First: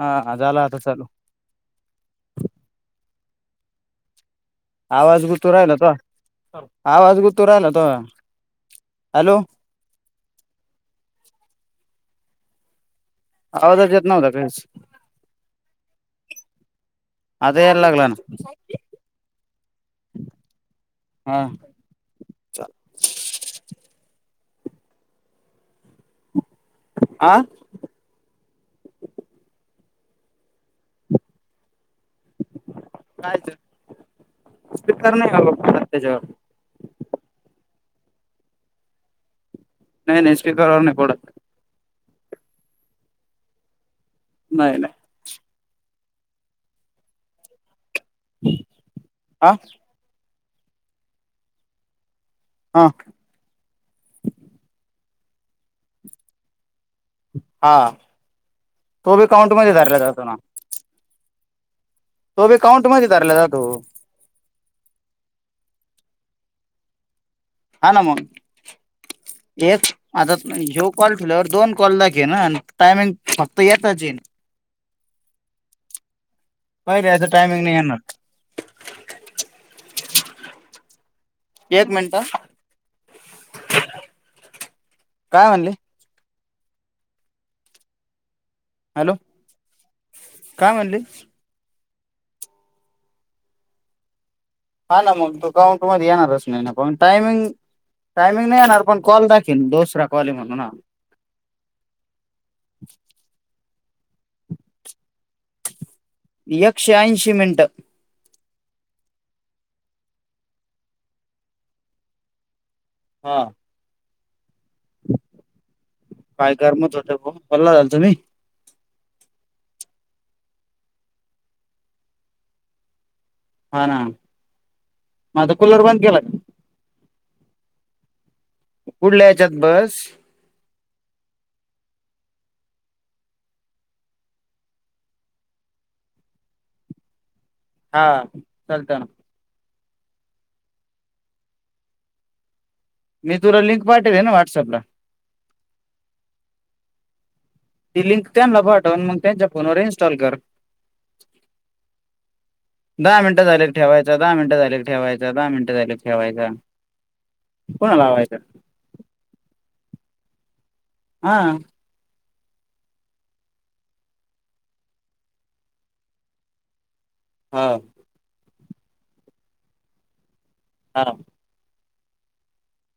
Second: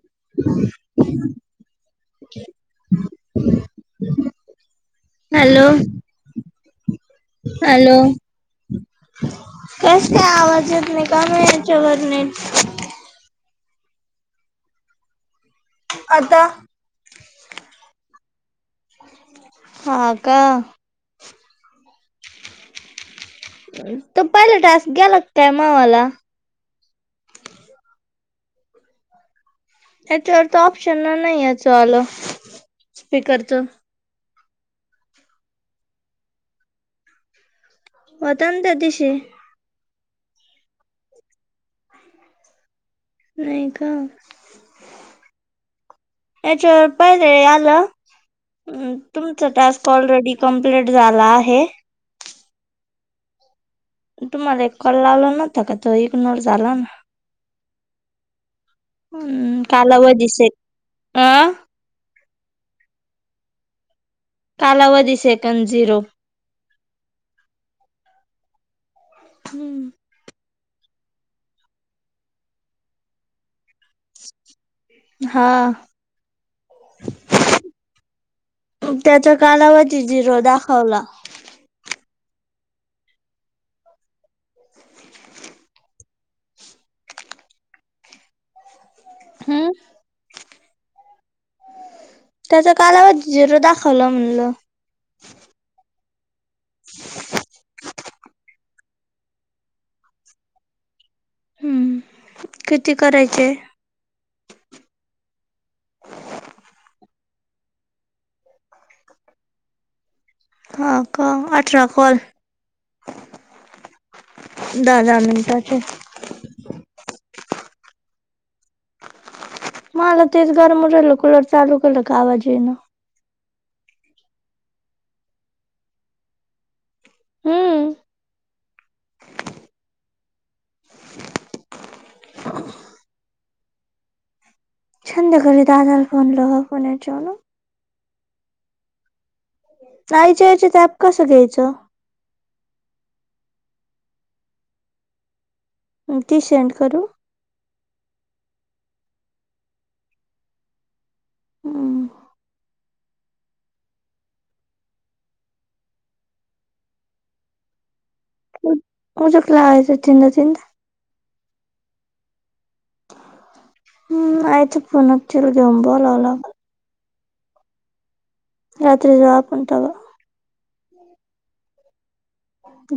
हा झाला आता चालू [unintelligible] आवाज गु तू हॅलो राहिला तुआ हॅलो हॅलो कस का आवाज येत नाही काय माहित जवर नाही. आवाजच येत नव्हता काहीच. आता. आता यायला लागला ना. हा का. हा. [inaudible] पहिले टास्क गेला काय मा वाला. आं त्याच्यावर तर ऑप्शन नाही याचं आलं. स्पीकरचं. उपकारने नाय अलो पात त्याच्यावर होता ना त्या तिशी. नाही नाही स्पीकर ऑन नाही पडत. नाही का. नाही नाही. याच्या पाहि र आला. हम् तुमचा हा टास्क ऑलरेडी. कमप्लीट झाला आहे. ह. वता का त इग्नोर झाला ना. हा तो बी काउंट मध्ये धरला जातो ना. आं तो बी काउंट मध्ये धरला जातो. कालावधी सेकंद झिरो. हा ना मग. येच आता ह्यो कॉल ठेल्यावर दोन कॉल लागेना टायमिंग फक्त येताच येईन हा. पहिले याचं टायमिंग नाही येणार त्याचा कालावधी झिरो दाखवला. एक मिनिट काय म्हणले. हॅलो हम्म. काय म्हणली. त्याच्या कालावधी झिरो दाखवलं म्हणलं. हा ना मग तु काउंट मध्ये ये ना प टायमिंग. टायमिंग नाही येणार पण कॉल दाखेल दोसरा कॉल म्हणून ना हम्म किती करायचे? एकशे ऐंशी मिनिटं. हा का अठरा कॉल. हा दहा दहा मिनिटांचे. पल्ला झाल तुम्ही. मला तेच गरम उ राहिल कुलर चालू केलं का आवाज येणा. हा ना म त कुलर बंद केेला. हम्म. पुढल्या यायच्यात बस. छंद्या घरी दादाला फोन ला [unintelligible] हा चालत ना. आयच्या याच्या ते ॲप कसं घ्यायचं? मी तुला लिंक पाठेवन व्हॉट्सअपला. ती सेंड करू. ती लिंक त्यांना पाठव आणि मग त्यांच्या फोनवर इन्स्टॉल कर. हम्म. दहा मिनिटं झाले ठेवायचा, दहा मिनटं झाले ठेवायचा, दहा मिनटं झाले ठेवायचा पून्हा लावाय [unintelligible] तिनडा तिनंद. हा. हम्म आईच्या [unintelligible] घेऊन बलावला हा. रात्री ज पण तवा. हा.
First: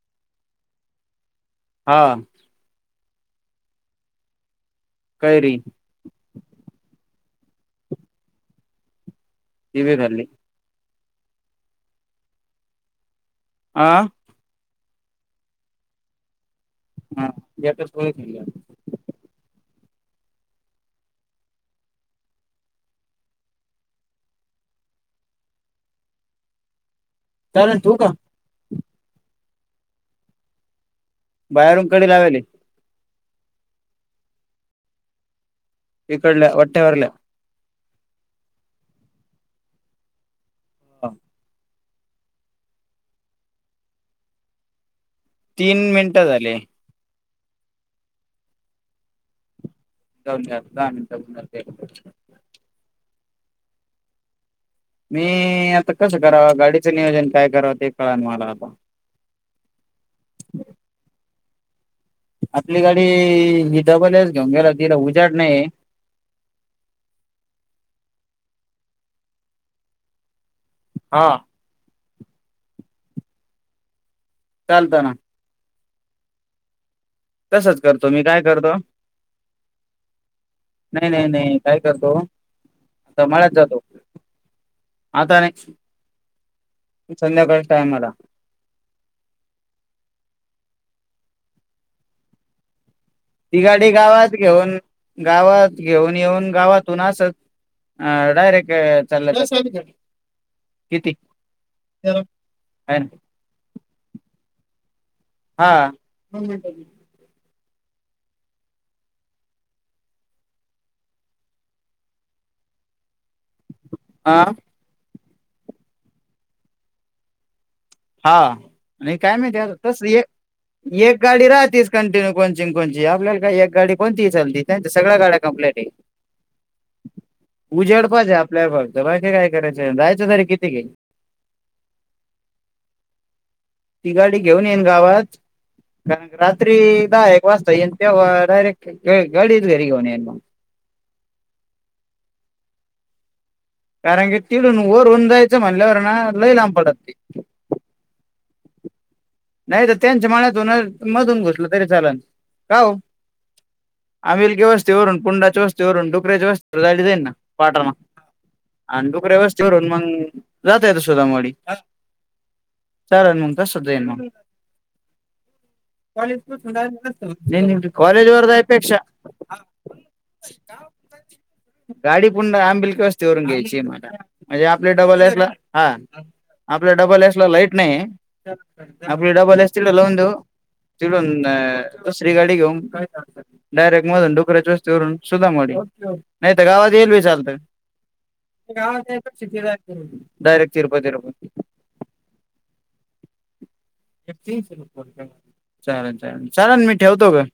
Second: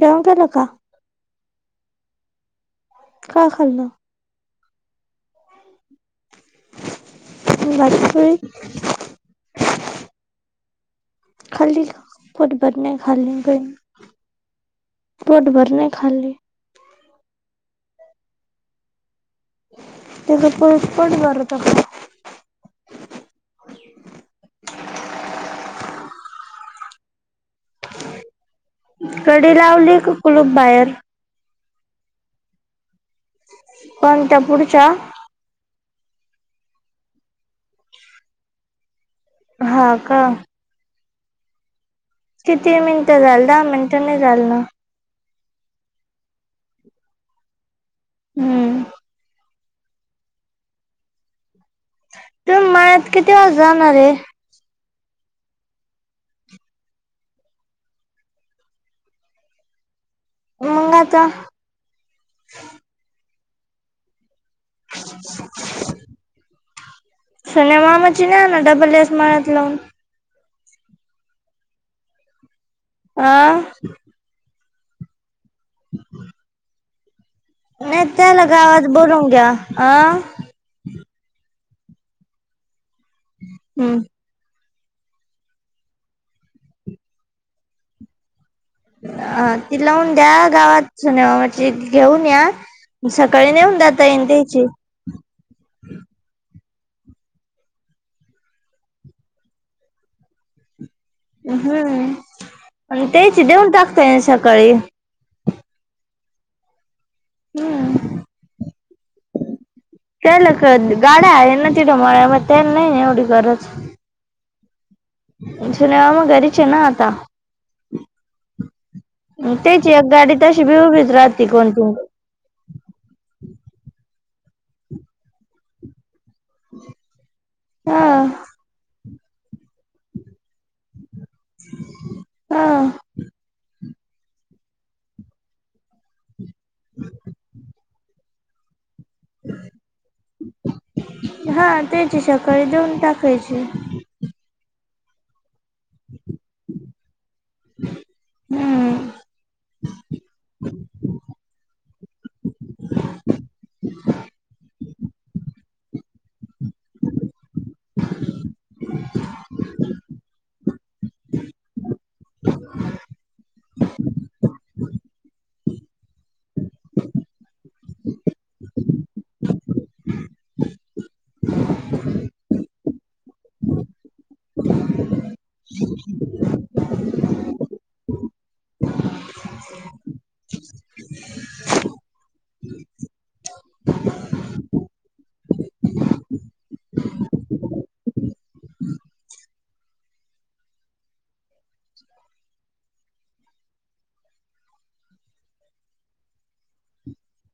गवगेलं का? हा. काय खाल्ल? कैरी. [unintelligible] दिवीराली. खाली फुटबट नाही खाली आह पोट भरलय खल्ली. हा एकच [unintelligible] खाल्ली आज. त्याचं पटपट भरतं पहा. चालेल ठेऊ का? कडी लावली का कुलूप बाहेर? बाहेरून कडी लावेली. कोणत्या त्या पुढच्या? इकडल्या वट्यावरल्या. हा का? हा. किती मिनिटं झाली दहा मिनिटं नाही झाली ना. तीन मिनटं झाली. हम्म. जाऊदे आता दहा मिनिटं [unintelligible] त-म किती वेळात जाणार आहे. मी आता कसं कराव, गाडीचं नियोजन काय करावं, ते कळना मला आता. मंग आता. आपली गाडी. गीता कॉलेज. घेऊन गेला तिला उजेड नाही. चिन्या आहे ना, डब्बल एस. मळ्यात लावून. हा. आ. चालतं ना. [inaudible] तसंच नाही करतो मी काय त्याला करतो गावात बोलवुन घ्या आ. नाही, नाही, नाही काय करतो. आता मळ्यात जातो हम्म. आता नाही संध्याकाळी टायमाला. अ ती लावून द्या गावात [unintelligible] घेऊन या. सकाळी ती नेऊन गाडी जाता येईन गावात त्याची घेऊन, गावात घेऊन-येऊन गावात तू ना असं अ-डायरेक्ट-अ चाललं! जरा साइड द्या. अह, ना आणि त्याची देऊन टाक त्याला सकाळी. कळे. हा दोन मिनिटात येतो. हम्म. त्याला काय गाड्या आहे ना, तिथ मळ्यामध्ये नाही एवढी गरज. आ. जुलै ना मूळ घरीच आहे ना आता. हा आणि काय माहिती आरं त्याची तसली, एक, गाडी तशी बी उभीच एक राहते गाडी राहतीच कोणती. कंटिन्यू कोणची ना कोणची आपल्याला काय एक गाडी कोणती हि. चालती काय आता सगळ्या गाड्या कंप्लीट आहे. उजेड हा उजेड पाहिजे आहे आपल्यावर. बघायचं काय करायचं जाहायचं तरी किती गे. हा. ती गाडी घेऊन येईन गावात. रात्री दहा एक वाजता ये. तेव्हा डयरेक्ट. गाडीच घरीच घेऊन येईन मग. खरी देऊन टाकयची. कारण की तिडून वरून जायचं म्हल्यावर ना. लई लांब पडती. हम्. नाही तर त्यांच्या मनातूनून मधून घुसलं तरी चालाल का आमलगी वस्थ वरून पुंडाच्या वस्त चोरून डुक्याची वस्त्र झाली जाईन ना. पाठर मग आणिडुक ववस्थवरून मग.. राते येत सोधा मडी चार मगता सध ये म कॉलेज वर जायपेक्षा गाडी पन आंबिलकवस्तीवरून घ्यायची मला म्हणजे आपले डबल एस ला हा आपलं डबल आहे. लाईट नाही. आपली डबल एस तिला लावून देऊ तिडून दुसरी गाडी घेऊन डायरेक्ट मधून डोकऱ्याची वस्तीवरून सुद्धा मो नाहीत गावात येईलवे चालताात डायरेक्ट चिरपतिरपत तीनशे रुपये चाल चालेल चाल मी ठेवतो ग.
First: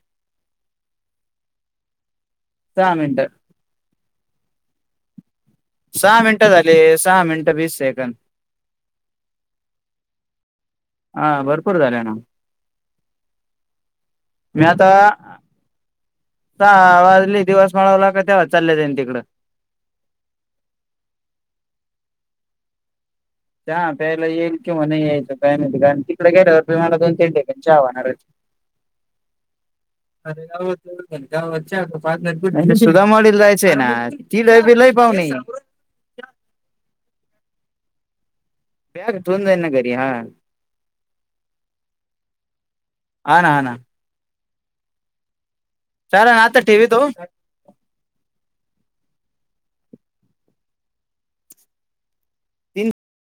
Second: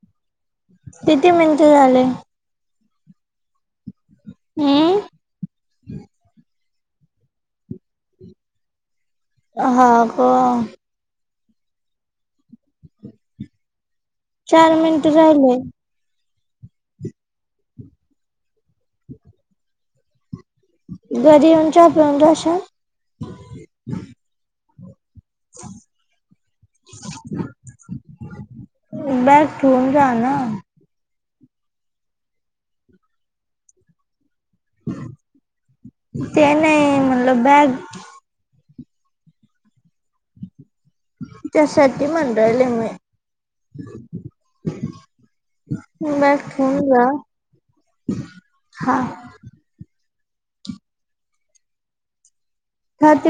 किती म्हंजे झाले दहा मिनट हम्म सहा मिनिटं सहा मिनट बीस सेकंड हा ग हा भरपूर झाले ना.. चार मिनट झाले. ह आजली दिवस माळवला कातवाज चाललेत आहे तिककं घरी येऊन चहा पिऊन जाशील पहिला ये किंवा नाहीये तिकडे गेल्यावर मला दोन तीन ठिका आवणार हो बॅग ठेवून जा ना. अरे गाच्या पनर कुठ सुधा मॉडील जायचंय ना. तिला बेलय पावणे म बॅग बॅक ठेवून जाईन ना घरी त्यासाठी मंडळले मी हा ना हा ना - [inaudible] चालेल म ना आता खऊा ठेवीतो हा तीन ह ते